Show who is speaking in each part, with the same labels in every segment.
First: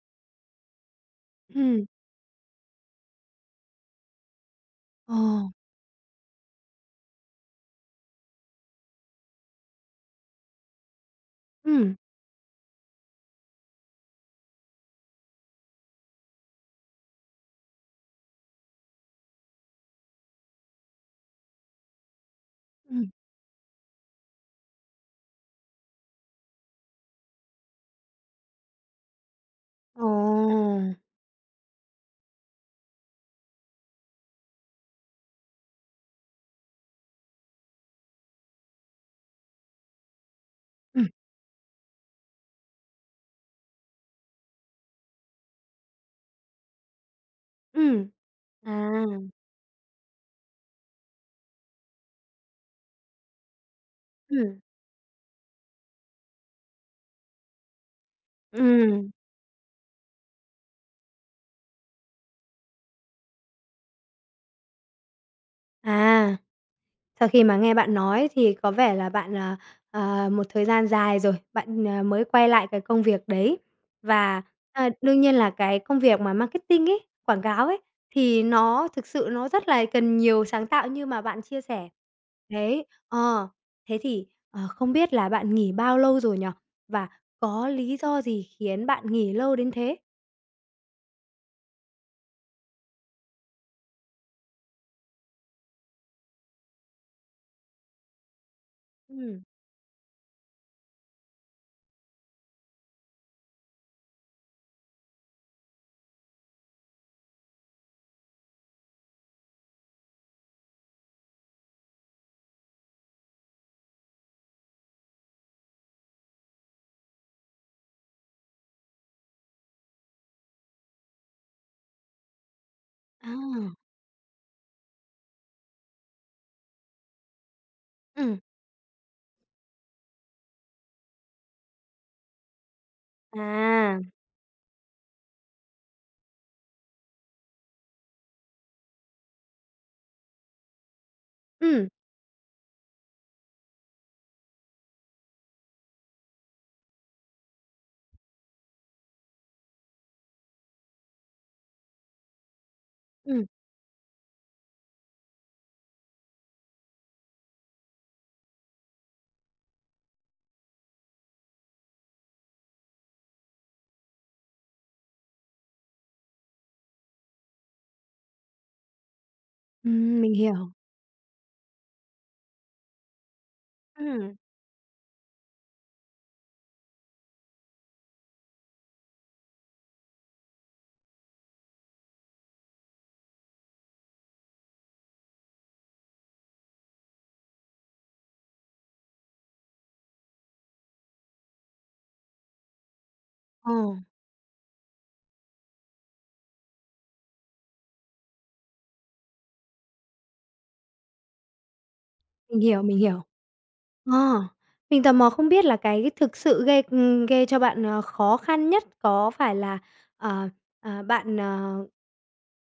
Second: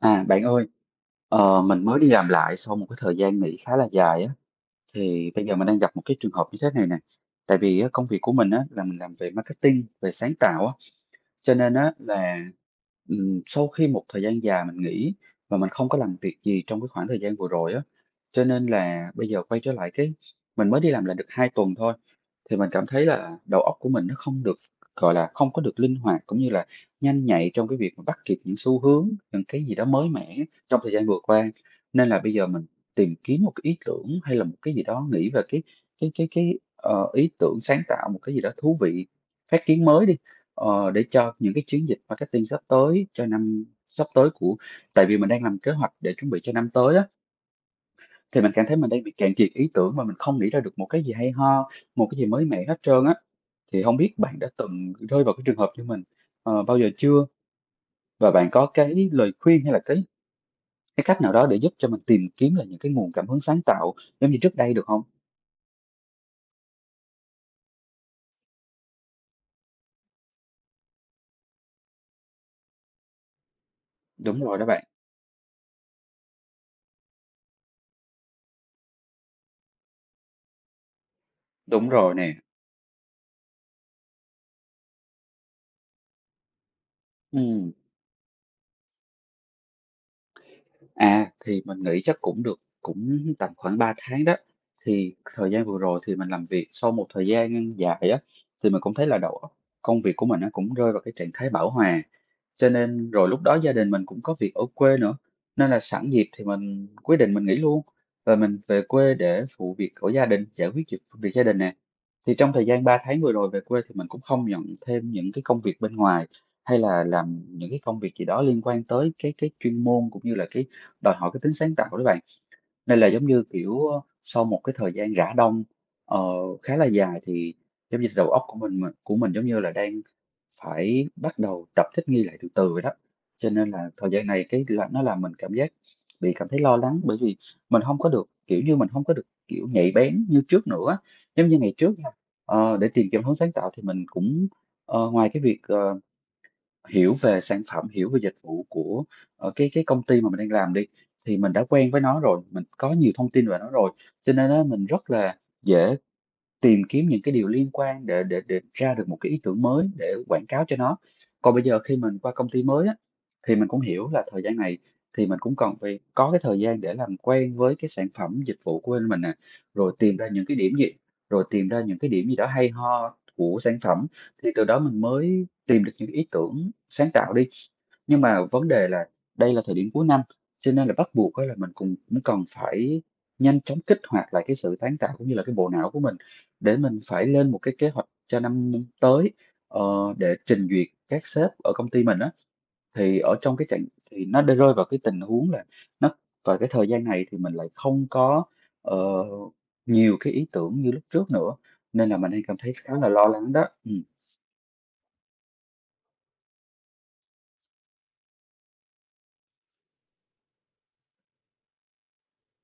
Speaker 1: À, bạn ơi, mình
Speaker 2: Ừm,
Speaker 1: mới đi làm lại sau một cái thời gian nghỉ khá là dài á,
Speaker 2: ờ,
Speaker 1: thì bây giờ mình đang gặp một cái trường hợp như thế này nè. Tại vì á, công việc của mình á, là mình làm về marketing, về sáng tạo á, cho nên á
Speaker 2: ừm,
Speaker 1: là, sau khi một thời gian dài mình nghỉ và mình không có làm việc gì trong cái khoảng thời gian vừa rồi á, cho nên là bây giờ quay trở lại cái mình mới đi làm lại được 2 tuần thôi, thì mình cảm
Speaker 2: ừm,
Speaker 1: thấy là đầu óc của mình nó không được, gọi là, không có được linh hoạt cũng như là nhanh nhạy trong cái việc mà bắt kịp những xu hướng, những cái gì đó mới mẻ
Speaker 2: ồ,
Speaker 1: trong thời gian vừa qua. Nên là bây giờ mình tìm kiếm một cái ý tưởng hay là một cái gì đó, nghĩ về cái ý tưởng sáng tạo một cái gì đó thú vị, phát kiến mới đi. Để
Speaker 2: ừm,
Speaker 1: cho những cái chiến dịch marketing sắp tới cho năm sắp tới của, tại vì mình đang làm kế hoạch để chuẩn bị cho năm tới á,
Speaker 2: ừm,
Speaker 1: thì mình cảm
Speaker 2: à,
Speaker 1: thấy mình đang bị cạn kiệt ý tưởng mà mình không nghĩ ra được một cái gì hay ho, một cái gì mới mẻ hết trơn á. Thì không biết bạn đã
Speaker 2: ừm,
Speaker 1: từng rơi vào cái trường hợp như mình, bao giờ chưa? Và bạn có cái
Speaker 2: ừm,
Speaker 1: lời khuyên hay là cái cách nào đó để giúp cho mình tìm kiếm là những cái nguồn cảm hứng sáng tạo giống như trước đây được không?
Speaker 2: à. Sau khi mà nghe bạn nói thì có vẻ là bạn, một thời gian dài rồi, bạn, mới quay lại cái công việc đấy. Và,
Speaker 1: Đúng rồi đó bạn,
Speaker 2: đương nhiên là cái công việc mà marketing ấy, quảng cáo ấy, thì nó thực sự nó rất là cần nhiều sáng tạo như mà bạn chia
Speaker 1: đúng
Speaker 2: sẻ.
Speaker 1: rồi nè.
Speaker 2: Đấy, thế thì, không biết là bạn nghỉ bao lâu rồi nhở? Và có
Speaker 1: Ừm.
Speaker 2: lý do gì khiến bạn nghỉ lâu đến thế?
Speaker 1: À, thì mình nghĩ chắc cũng được, cũng tầm khoảng 3 tháng đó. Thì thời gian vừa rồi thì mình làm việc sau một thời gian dài á, thì mình cũng thấy là đầu
Speaker 2: Ừm,
Speaker 1: óc công việc của mình nó cũng rơi vào cái trạng thái bão hòa. Cho nên rồi lúc đó gia đình mình cũng có việc ở quê nữa, nên là sẵn dịp thì mình quyết định mình nghỉ luôn và mình về quê để phụ việc của gia đình, giải quyết việc việc gia đình nè. Thì trong thời gian 3 tháng vừa rồi về quê thì mình cũng không nhận thêm những cái công việc bên ngoài, hay là làm những cái công việc gì đó liên quan tới cái chuyên môn cũng như là cái đòi hỏi cái tính sáng tạo đó bạn. Nên là giống như,
Speaker 2: à,
Speaker 1: kiểu, ơ, sau một cái thời gian rã đông, ờ, khá là dài thì giống như đầu
Speaker 2: ừm,
Speaker 1: óc của mình của mình giống như là đang phải bắt đầu tập thích nghi lại từ từ vậy đó. Cho nên là
Speaker 2: à,
Speaker 1: thời gian này cái là nó làm mình cảm giác bị cảm thấy lo lắng, bởi vì mình không có được kiểu như, mình không có được, kiểu, nhạy bén như trước nữa. Giống như ngày
Speaker 2: ừm,
Speaker 1: trước nha, để tìm kiếm hướng sáng tạo thì mình cũng, ngoài cái việc, hiểu về sản phẩm, hiểu về dịch vụ của, cái công ty mà mình đang làm đi, thì mình đã quen với nó rồi, mình có nhiều thông
Speaker 2: ừm,
Speaker 1: tin về nó rồi, cho nên á mình rất là dễ tìm kiếm những cái điều liên quan để ra được một cái ý tưởng mới để quảng cáo cho nó. Còn bây giờ khi mình qua công ty mới á, thì mình cũng hiểu là thời gian này thì mình cũng cần phải có cái thời gian để làm quen với cái sản phẩm, dịch vụ của bên mình nè, rồi tìm ra
Speaker 2: mình
Speaker 1: những cái
Speaker 2: hiểu,
Speaker 1: điểm gì rồi tìm ra những cái điểm gì đó hay ho của sản phẩm,
Speaker 2: ừm,
Speaker 1: thì từ đó mình mới tìm được những ý tưởng sáng tạo đi. Nhưng mà vấn đề là đây là thời điểm cuối năm, cho nên là bắt buộc á là mình cùng cũng cần phải nhanh chóng kích hoạt lại cái sự sáng tạo cũng như là cái bộ não của mình để mình phải lên một cái kế hoạch cho năm tới, ờ, để trình duyệt các sếp ở công ty mình á. Thì ở trong cái
Speaker 2: ờ,
Speaker 1: trạng thì nó đã rơi vào cái tình huống là nó vào cái thời gian này thì mình lại không có, ờ, nhiều cái ý tưởng như lúc trước nữa, nên là mình hay cảm
Speaker 2: mình
Speaker 1: thấy
Speaker 2: hiểu,
Speaker 1: khá
Speaker 2: mình
Speaker 1: là
Speaker 2: hiểu.
Speaker 1: lo lắng đó. Ừm.
Speaker 2: Ờ, mình tò mò không biết là cái thực sự gây cho bạn, khó khăn nhất có phải là, ờ, bạn,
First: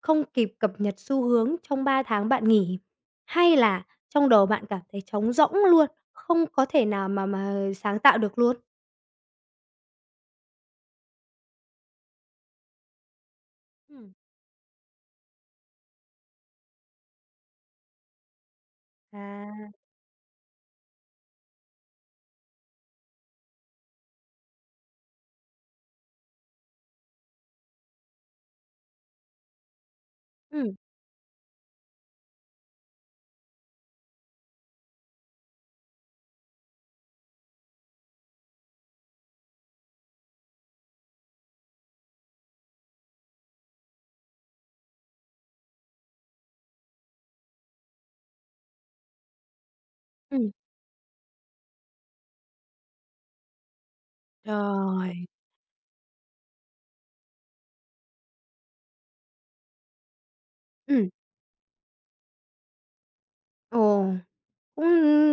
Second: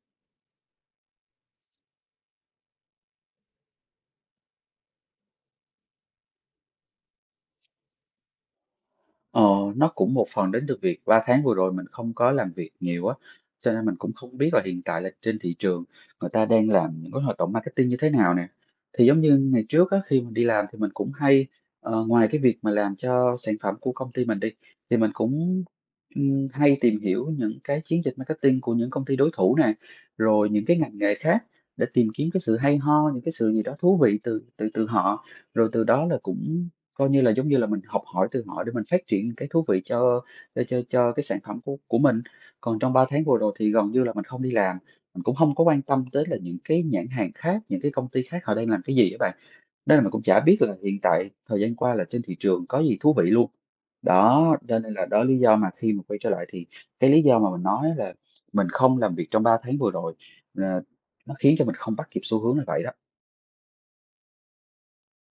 Speaker 2: không kịp cập nhật xu hướng trong 3 tháng bạn nghỉ, hay là trong đầu bạn cảm thấy trống rỗng luôn, không có thể nào mà sáng tạo được luôn?
Speaker 1: Ờ, nó cũng một phần đến từ việc 3 tháng vừa rồi mình không có làm việc nhiều á, cho nên mình cũng
Speaker 2: Ừm.
Speaker 1: không biết là hiện tại là trên thị trường người ta đang làm những cái hoạt động marketing như thế nào nè. Thì giống như ngày
Speaker 2: À.
Speaker 1: trước á, khi mình đi làm thì mình cũng hay, ngoài cái việc mà làm cho sản phẩm của công ty mình đi, thì mình cũng, hay tìm hiểu những cái chiến dịch marketing của những công ty đối thủ nè, rồi những
Speaker 2: Ừm,
Speaker 1: cái ngành nghề khác để tìm kiếm cái sự hay ho, những cái sự gì đó thú vị từ từ từ họ, rồi từ đó là cũng coi như là giống như là mình học hỏi từ họ để mình phát triển cái thú vị cho cái sản phẩm của mình. Còn trong 3 tháng vừa rồi thì gần như là mình không đi làm, mình cũng không có quan tâm tới là những cái nhãn hàng khác, những cái công ty khác họ đang làm cái gì á bạn. Nên là mình cũng chả
Speaker 2: ừm.
Speaker 1: biết là hiện tại thời gian qua là trên thị trường có gì thú vị luôn. Đó, cho nên là đó
Speaker 2: Rồi.
Speaker 1: lý do mà khi mà quay trở lại thì cái lý do mà mình nói là mình không làm việc trong 3 tháng vừa rồi, ờ,
Speaker 2: Ừm,
Speaker 1: nó khiến cho mình không bắt kịp xu hướng là vậy đó.
Speaker 2: ồ. Cũng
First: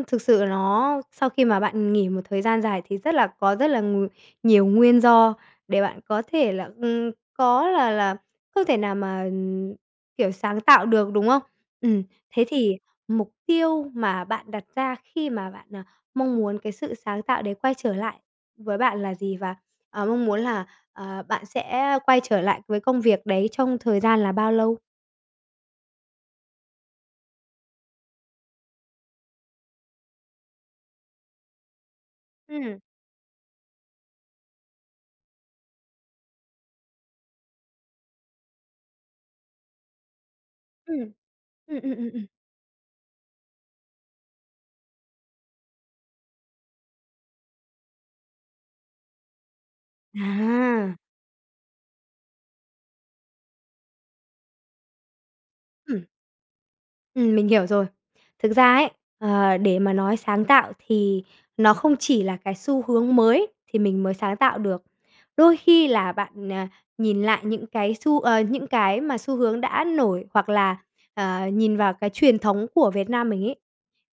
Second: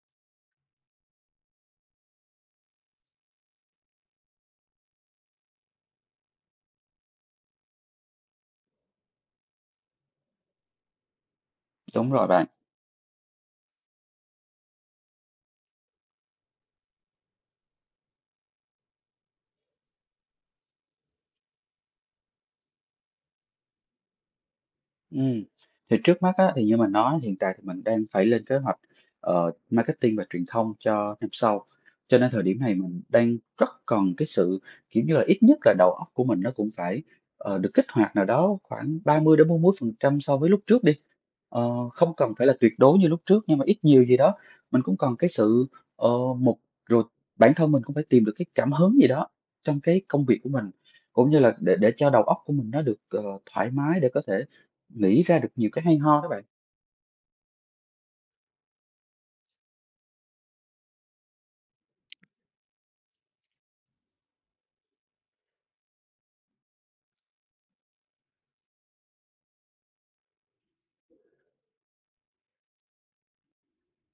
Speaker 2: thực sự nó sau khi mà bạn nghỉ một thời gian dài thì rất là có rất là nhiều nguyên do để bạn có thể là, có là không thể nào mà, kiểu, sáng tạo được, đúng không? Ừm,
Speaker 1: Đúng rồi
Speaker 2: thế
Speaker 1: bạn.
Speaker 2: thì mục tiêu mà bạn đặt ra khi mà bạn, mong muốn cái sự sáng tạo đấy quay trở lại với bạn là gì? Và, mong muốn là, bạn sẽ quay trở lại với công việc đấy trong thời gian là bao lâu?
Speaker 1: Ừm, thì trước mắt á, thì như mình nói hiện tại thì mình đang phải lên kế hoạch, marketing và truyền thông cho năm sau. Cho nên thời điểm
Speaker 2: Ừm,
Speaker 1: này
Speaker 2: ừm,
Speaker 1: mình đang rất cần cái sự, kiểu như là, ít nhất là đầu óc của mình nó cũng phải, được kích hoạt nào đó khoảng ba mươi mươi đến 40% so với lúc trước đi.
Speaker 2: ừm,
Speaker 1: Ờ,
Speaker 2: ừm, ừm,
Speaker 1: không
Speaker 2: ừm.
Speaker 1: cần phải là tuyệt đối như lúc trước nhưng mà ít nhiều gì đó, mình cũng cần cái sự, ờ, một rồi bản thân mình cũng phải tìm được cái cảm hứng gì đó trong cái công việc của mình,
Speaker 2: À!
Speaker 1: cũng như là để cho đầu óc của mình nó được, thoải mái để có thể nghĩ ra được nhiều cái hay
Speaker 2: Ừm.
Speaker 1: ho các bạn.
Speaker 2: Mình hiểu rồi. Thực ra ấy, để mà nói sáng tạo thì nó không chỉ là cái xu hướng mới thì mình mới sáng tạo được. Đôi khi là bạn, nhìn lại những cái mà xu hướng đã nổi hoặc là, nhìn vào cái truyền thống của Việt Nam mình ấy,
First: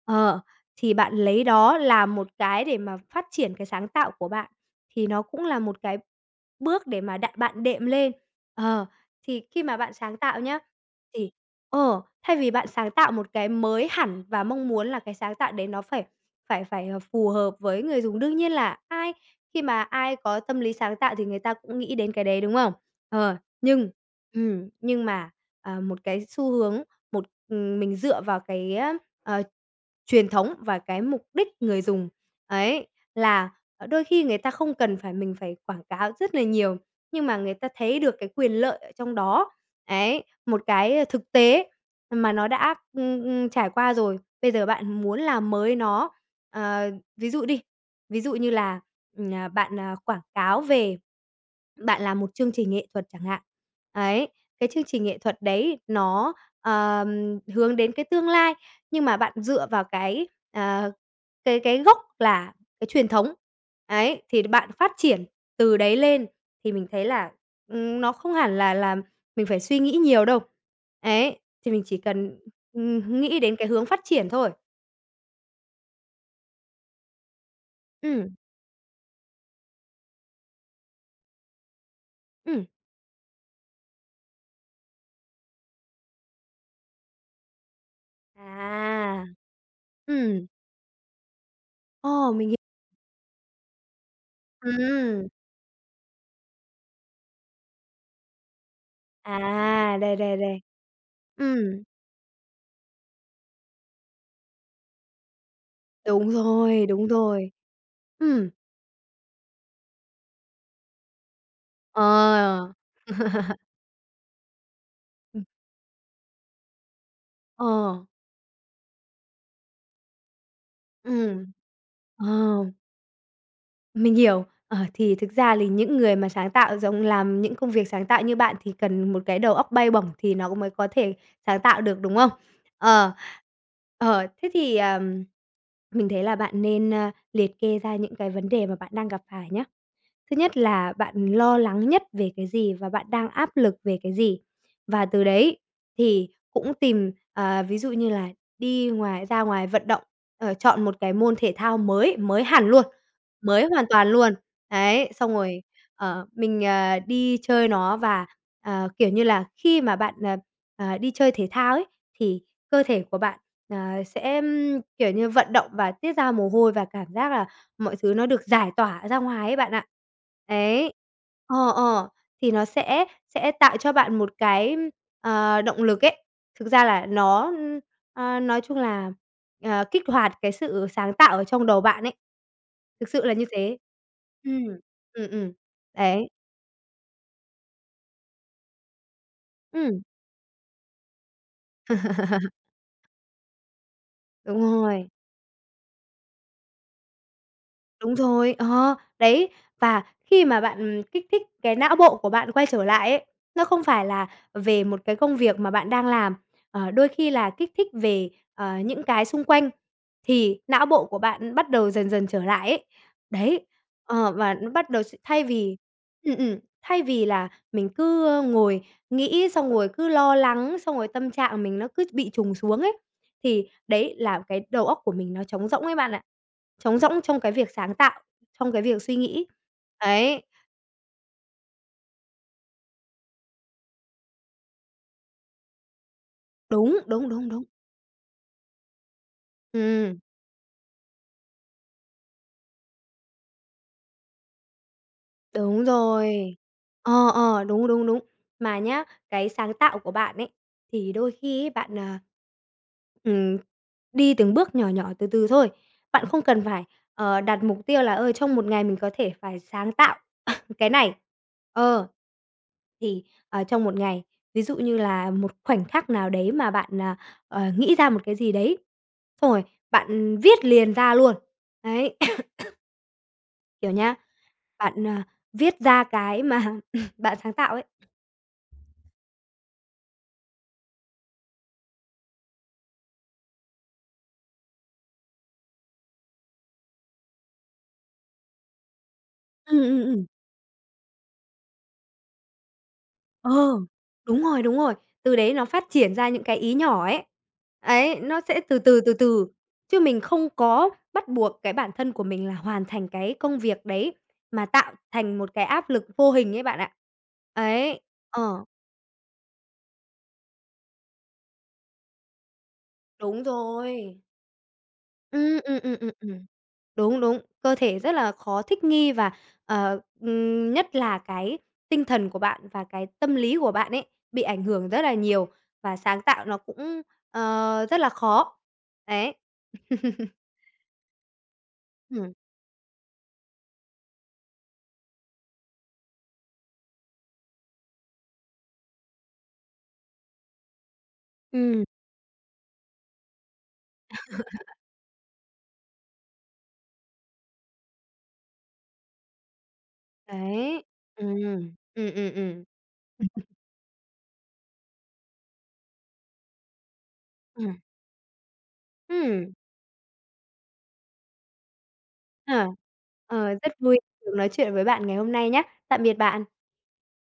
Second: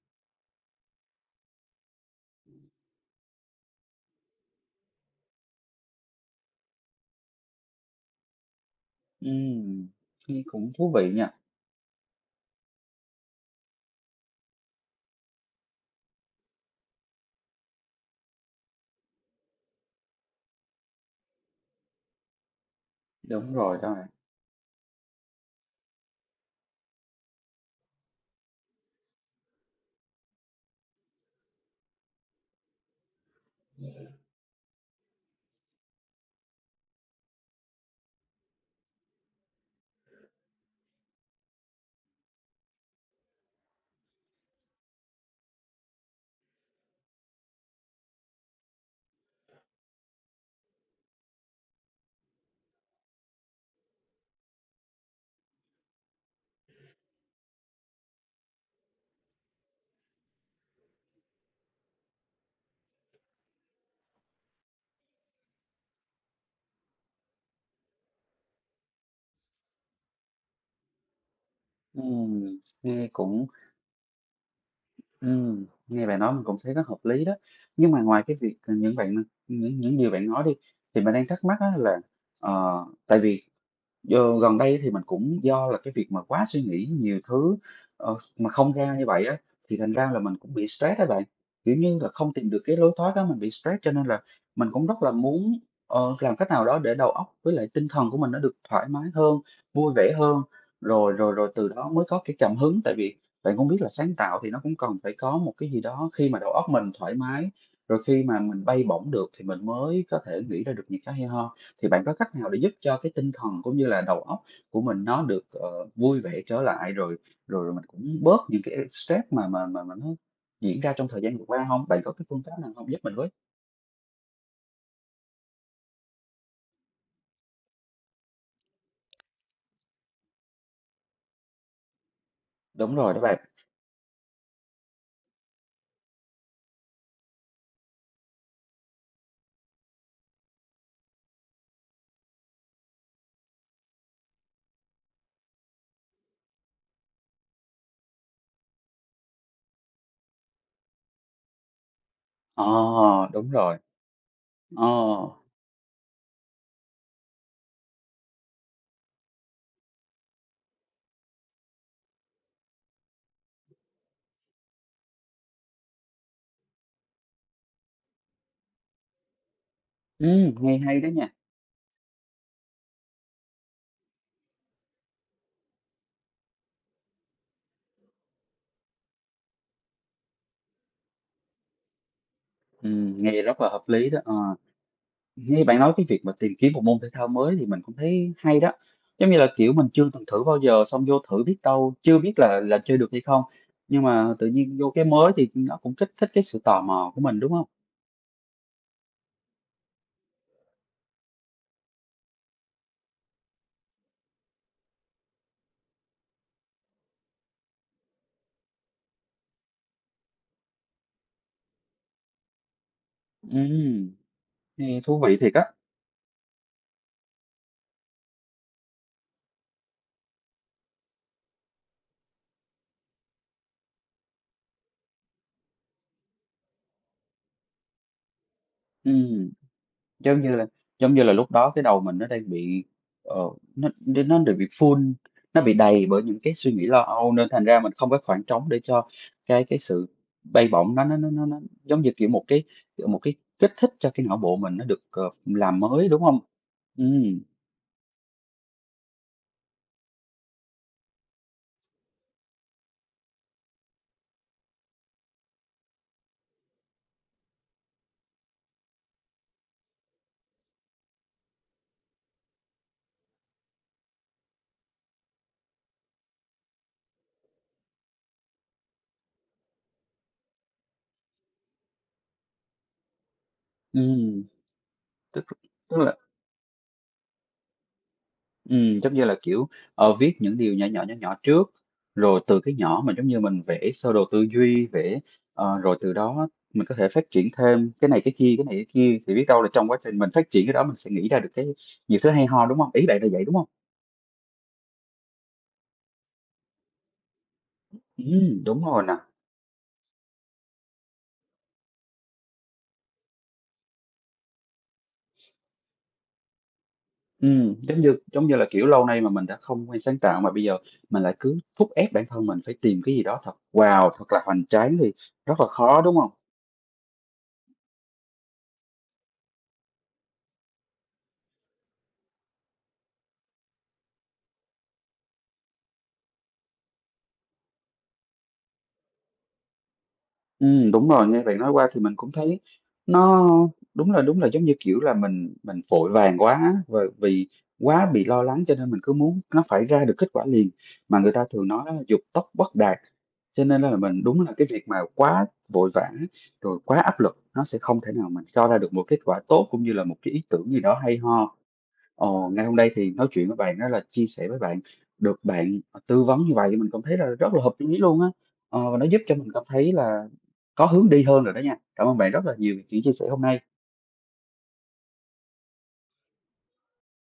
Speaker 2: ờ, thì bạn lấy đó làm một cái để mà phát triển cái sáng tạo của bạn, thì nó cũng là một cái bước để mà đạn bạn đệm lên. Ờ, thì khi mà
Speaker 1: Ừm,
Speaker 2: bạn sáng tạo
Speaker 1: nghe
Speaker 2: nhá
Speaker 1: cũng thú vị nha.
Speaker 2: thì thay vì bạn sáng tạo một cái mới hẳn và mong muốn là cái sáng tạo đấy nó phải phải phải, phù hợp với người dùng, đương nhiên là khi mà ai có tâm lý sáng tạo thì người ta cũng nghĩ đến cái đấy, đúng không? Ờ,
Speaker 1: Đúng rồi
Speaker 2: nhưng
Speaker 1: đó bạn.
Speaker 2: ừm, nhưng mà, một cái xu hướng, một mình dựa vào cái, ờ, truyền thống và cái mục đích người dùng, ấy, là, đôi khi người ta không cần phải mình phải quảng cáo rất là nhiều, nhưng mà người ta thấy được cái quyền lợi ở trong đó. Ấy, một cái thực tế mà nó đã, trải qua rồi, bây giờ bạn muốn làm mới nó. Ờ, ví dụ đi, ví dụ như là, bạn, quảng cáo về bạn làm một chương trình nghệ thuật chẳng hạn. Ấy, cái chương trình nghệ thuật đấy nó, hướng đến cái tương lai, nhưng mà bạn dựa vào cái, cái gốc là cái truyền thống. Ấy, thì bạn phát triển từ đấy lên thì mình thấy là, nó không hẳn là làm mình phải suy nghĩ nhiều đâu. Ấy, thì mình chỉ cần,
Speaker 1: Ừm, nghe
Speaker 2: nghĩ
Speaker 1: cũng
Speaker 2: đến cái hướng phát triển thôi.
Speaker 1: nghe bạn nói mình cũng thấy rất hợp lý đó. Nhưng mà ngoài
Speaker 2: Ừm,
Speaker 1: cái việc, những điều bạn nói đi, thì mình đang thắc mắc á là,
Speaker 2: ừm.
Speaker 1: tại vì giờ gần đây thì mình cũng do là cái việc mà quá suy nghĩ nhiều thứ, mà không ra như
Speaker 2: À,
Speaker 1: vậy á, thì thành ra là mình
Speaker 2: ừm,
Speaker 1: cũng bị stress á bạn. Kiểu như là, không
Speaker 2: ồ, mình
Speaker 1: tìm
Speaker 2: hiểu.
Speaker 1: được cái lối thoát á, mình bị stress cho nên là mình cũng rất là
Speaker 2: Ừm,
Speaker 1: muốn, làm cách nào đó để đầu óc với lại tinh thần của mình nó được thoải mái hơn, vui
Speaker 2: à,
Speaker 1: vẻ
Speaker 2: đây, đây,
Speaker 1: hơn,
Speaker 2: đây.
Speaker 1: rồi rồi rồi từ
Speaker 2: Ừm,
Speaker 1: đó mới có cái cảm hứng. Tại vì bạn cũng biết là sáng tạo thì nó cũng cần phải có một cái gì đó khi
Speaker 2: đúng
Speaker 1: mà đầu óc
Speaker 2: rồi,
Speaker 1: mình
Speaker 2: đúng
Speaker 1: thoải mái,
Speaker 2: rồi.
Speaker 1: rồi khi mà
Speaker 2: Ừm,
Speaker 1: mình bay bổng được thì mình mới có thể nghĩ ra được những cái hay ho. Thì bạn có cách nào để
Speaker 2: ờ,
Speaker 1: giúp cho cái tinh thần cũng như là đầu óc của mình nó được,
Speaker 2: ừm,
Speaker 1: vui vẻ trở lại, rồi rồi
Speaker 2: ờ,
Speaker 1: rồi mình cũng bớt những cái stress mà nó diễn ra trong thời gian vừa
Speaker 2: ừm,
Speaker 1: qua không? Bạn có cái phương pháp
Speaker 2: ờ.
Speaker 1: nào không giúp mình với?
Speaker 2: Mình hiểu. Ờ, thì thực ra lì những người mà sáng tạo giống làm những công việc sáng tạo như bạn thì cần một cái đầu óc bay bổng thì nó cũng mới có thể sáng tạo được, đúng không?
Speaker 1: Đúng
Speaker 2: Ờ.
Speaker 1: rồi đó bạn.
Speaker 2: Ờ, thế thì, mình thấy là bạn nên, liệt kê ra những cái vấn đề mà bạn đang gặp phải nhé. Thứ nhất là bạn lo lắng nhất về cái gì và bạn đang áp lực về cái gì. Và từ đấy thì cũng tìm, ví dụ như là đi ra ngoài vận động, chọn một cái môn thể thao mới, mới
Speaker 1: Ờ,
Speaker 2: hẳn luôn,
Speaker 1: đúng
Speaker 2: mới
Speaker 1: rồi.
Speaker 2: hoàn toàn luôn.
Speaker 1: Ờ,
Speaker 2: Đấy, xong rồi, mình, đi chơi nó và, kiểu như là, khi mà bạn, đi chơi thể thao ấy, thì cơ thể của bạn, ờ, sẽ, kiểu như, vận động và tiết ra mồ hôi và cảm giác là mọi thứ nó được giải tỏa ra ngoài ấy bạn ạ.
Speaker 1: nghe
Speaker 2: Đấy.
Speaker 1: hay đó nha,
Speaker 2: Ờ, ờ, thì nó sẽ tạo cho bạn một cái, động lực ấy. Thực ra là nó, nói chung là, kích hoạt cái sự sáng tạo ở trong đầu bạn ấy. Thực sự là
Speaker 1: nghe
Speaker 2: như
Speaker 1: rất là
Speaker 2: thế.
Speaker 1: hợp lý đó, ờ.
Speaker 2: Ừm, ừm, ừm.
Speaker 1: Nghe bạn nói cái việc
Speaker 2: Đấy,
Speaker 1: mà tìm kiếm một môn thể thao mới thì mình cũng thấy hay đó. Giống như là, kiểu, mình
Speaker 2: ừm.
Speaker 1: chưa từng thử bao giờ, xong vô thử biết đâu, chưa biết là là chơi được hay không, nhưng mà tự
Speaker 2: Đúng
Speaker 1: nhiên vô cái
Speaker 2: rồi.
Speaker 1: mới thì nó cũng kích thích cái sự tò mò của mình, đúng không?
Speaker 2: Đúng rồi, đấy. Và khi mà bạn, kích thích cái não bộ của bạn quay trở lại ấy, nó không phải là về một cái công việc mà bạn đang làm, đôi khi là kích thích về, những cái xung quanh, thì não bộ của bạn bắt đầu dần dần trở lại ấy. Đấy,
Speaker 1: Ừ,
Speaker 2: và nó bắt
Speaker 1: nghe
Speaker 2: đầu
Speaker 1: thú vị thiệt á,
Speaker 2: thay vì là mình cứ, ngồi nghĩ xong rồi cứ lo lắng, xong rồi tâm trạng mình nó cứ bị trùng xuống ấy, thì đấy là cái đầu óc của mình nó trống rỗng ấy bạn ạ. Trống rỗng trong cái việc sáng tạo, trong cái việc
Speaker 1: ừ.
Speaker 2: suy nghĩ.
Speaker 1: Giống
Speaker 2: Ấy,
Speaker 1: như là giống như là lúc đó cái đầu mình nó đang bị, ờ, nó được bị full, nó bị đầy bởi những cái suy nghĩ
Speaker 2: đúng,
Speaker 1: lo
Speaker 2: đúng,
Speaker 1: âu nên
Speaker 2: đúng,
Speaker 1: thành
Speaker 2: đúng.
Speaker 1: ra mình không có khoảng trống để cho cái sự
Speaker 2: Ừm,
Speaker 1: bay bổng nó giống như, kiểu, một cái kích thích cho cái não bộ mình nó được, làm
Speaker 2: đúng
Speaker 1: mới, đúng không?
Speaker 2: rồi.
Speaker 1: Ừ,
Speaker 2: Ờ, ờ, đúng, đúng, đúng. Mà nhá, cái sáng tạo của bạn ấy, thì đôi khi ấy bạn, Ừm, đi từng bước nhỏ nhỏ, từ từ thôi. Bạn không cần phải, đặt mục tiêu là, ơi trong một ngày mình có thể phải sáng tạo cái này. Ờ, thì, trong một ngày, ví dụ như là một khoảnh khắc nào đấy mà bạn, nghĩ ra một cái gì đấy, xong rồi bạn viết liền ra luôn. Đấy, kiểu
Speaker 1: ừ,
Speaker 2: nhá, bạn,
Speaker 1: tức
Speaker 2: viết
Speaker 1: tức
Speaker 2: ra
Speaker 1: là,
Speaker 2: cái mà bạn sáng tạo ấy.
Speaker 1: giống như là, kiểu, viết những điều nhỏ nhỏ, nhỏ nhỏ trước, rồi từ cái nhỏ mà giống như mình vẽ sơ đồ tư duy, rồi từ đó mình có thể phát triển thêm cái này cái kia, cái này cái kia, thì biết đâu là
Speaker 2: Ừm,
Speaker 1: trong quá
Speaker 2: ừm,
Speaker 1: trình
Speaker 2: ừm.
Speaker 1: mình phát triển cái đó mình sẽ nghĩ ra được cái nhiều thứ hay ho, đúng không? Ý bạn là vậy,
Speaker 2: Ờ,
Speaker 1: đúng không?
Speaker 2: đúng rồi, đúng rồi. Từ đấy nó phát triển ra những cái ý nhỏ ấy. Ấy, nó sẽ từ
Speaker 1: Đúng
Speaker 2: từ,
Speaker 1: rồi nè.
Speaker 2: từ từ, chứ mình không có bắt buộc cái bản thân của mình là hoàn thành cái công việc đấy, mà tạo thành một cái áp lực vô hình ấy bạn ạ.
Speaker 1: Giống
Speaker 2: Ấy,
Speaker 1: như giống như
Speaker 2: ờ,
Speaker 1: là, kiểu, lâu nay mà mình đã không quen sáng tạo mà bây giờ mình lại cứ thúc ép bản thân mình phải tìm cái gì đó
Speaker 2: đúng
Speaker 1: thật wow,
Speaker 2: rồi.
Speaker 1: thật là hoành tráng thì
Speaker 2: Ừm,
Speaker 1: rất là
Speaker 2: ừm, ừm,
Speaker 1: khó,
Speaker 2: ừm,
Speaker 1: đúng không?
Speaker 2: ừm. Đúng, đúng, cơ thể rất là khó thích nghi và, nhất là cái tinh thần của bạn và cái tâm lý của bạn ấy bị ảnh hưởng rất là nhiều và sáng tạo nó cũng, rất là khó. Đấy.
Speaker 1: Đúng rồi, nghe bạn nói qua thì mình cũng
Speaker 2: Ừm.
Speaker 1: thấy nó đúng là giống như, kiểu là, mình vội vàng quá á, và vì quá bị lo lắng cho nên mình cứ muốn nó phải ra được kết quả liền, mà người ta thường nói
Speaker 2: Ừm.
Speaker 1: á dục tốc bất đạt. Cho nên là mình đúng là cái việc mà quá vội vã, rồi quá áp lực, nó sẽ không thể nào mình cho ra được một kết quả tốt cũng như là một cái ý tưởng gì
Speaker 2: Đấy.
Speaker 1: đó hay ho.
Speaker 2: Ừm.
Speaker 1: Ờ, ngày hôm nay thì nói chuyện với bạn đó là chia sẻ với bạn, được bạn, tư vấn như vậy mình cảm thấy là rất là hợp
Speaker 2: Ừm.
Speaker 1: lý luôn á, và nó giúp cho mình
Speaker 2: Ừm,
Speaker 1: cảm thấy là có hướng đi hơn rồi đó nha. Cảm ơn bạn rất là
Speaker 2: ha.
Speaker 1: nhiều vì những chia sẻ hôm
Speaker 2: Ờ, rất
Speaker 1: nay.
Speaker 2: vui được nói chuyện với bạn ngày hôm nay nhá. Tạm biệt bạn.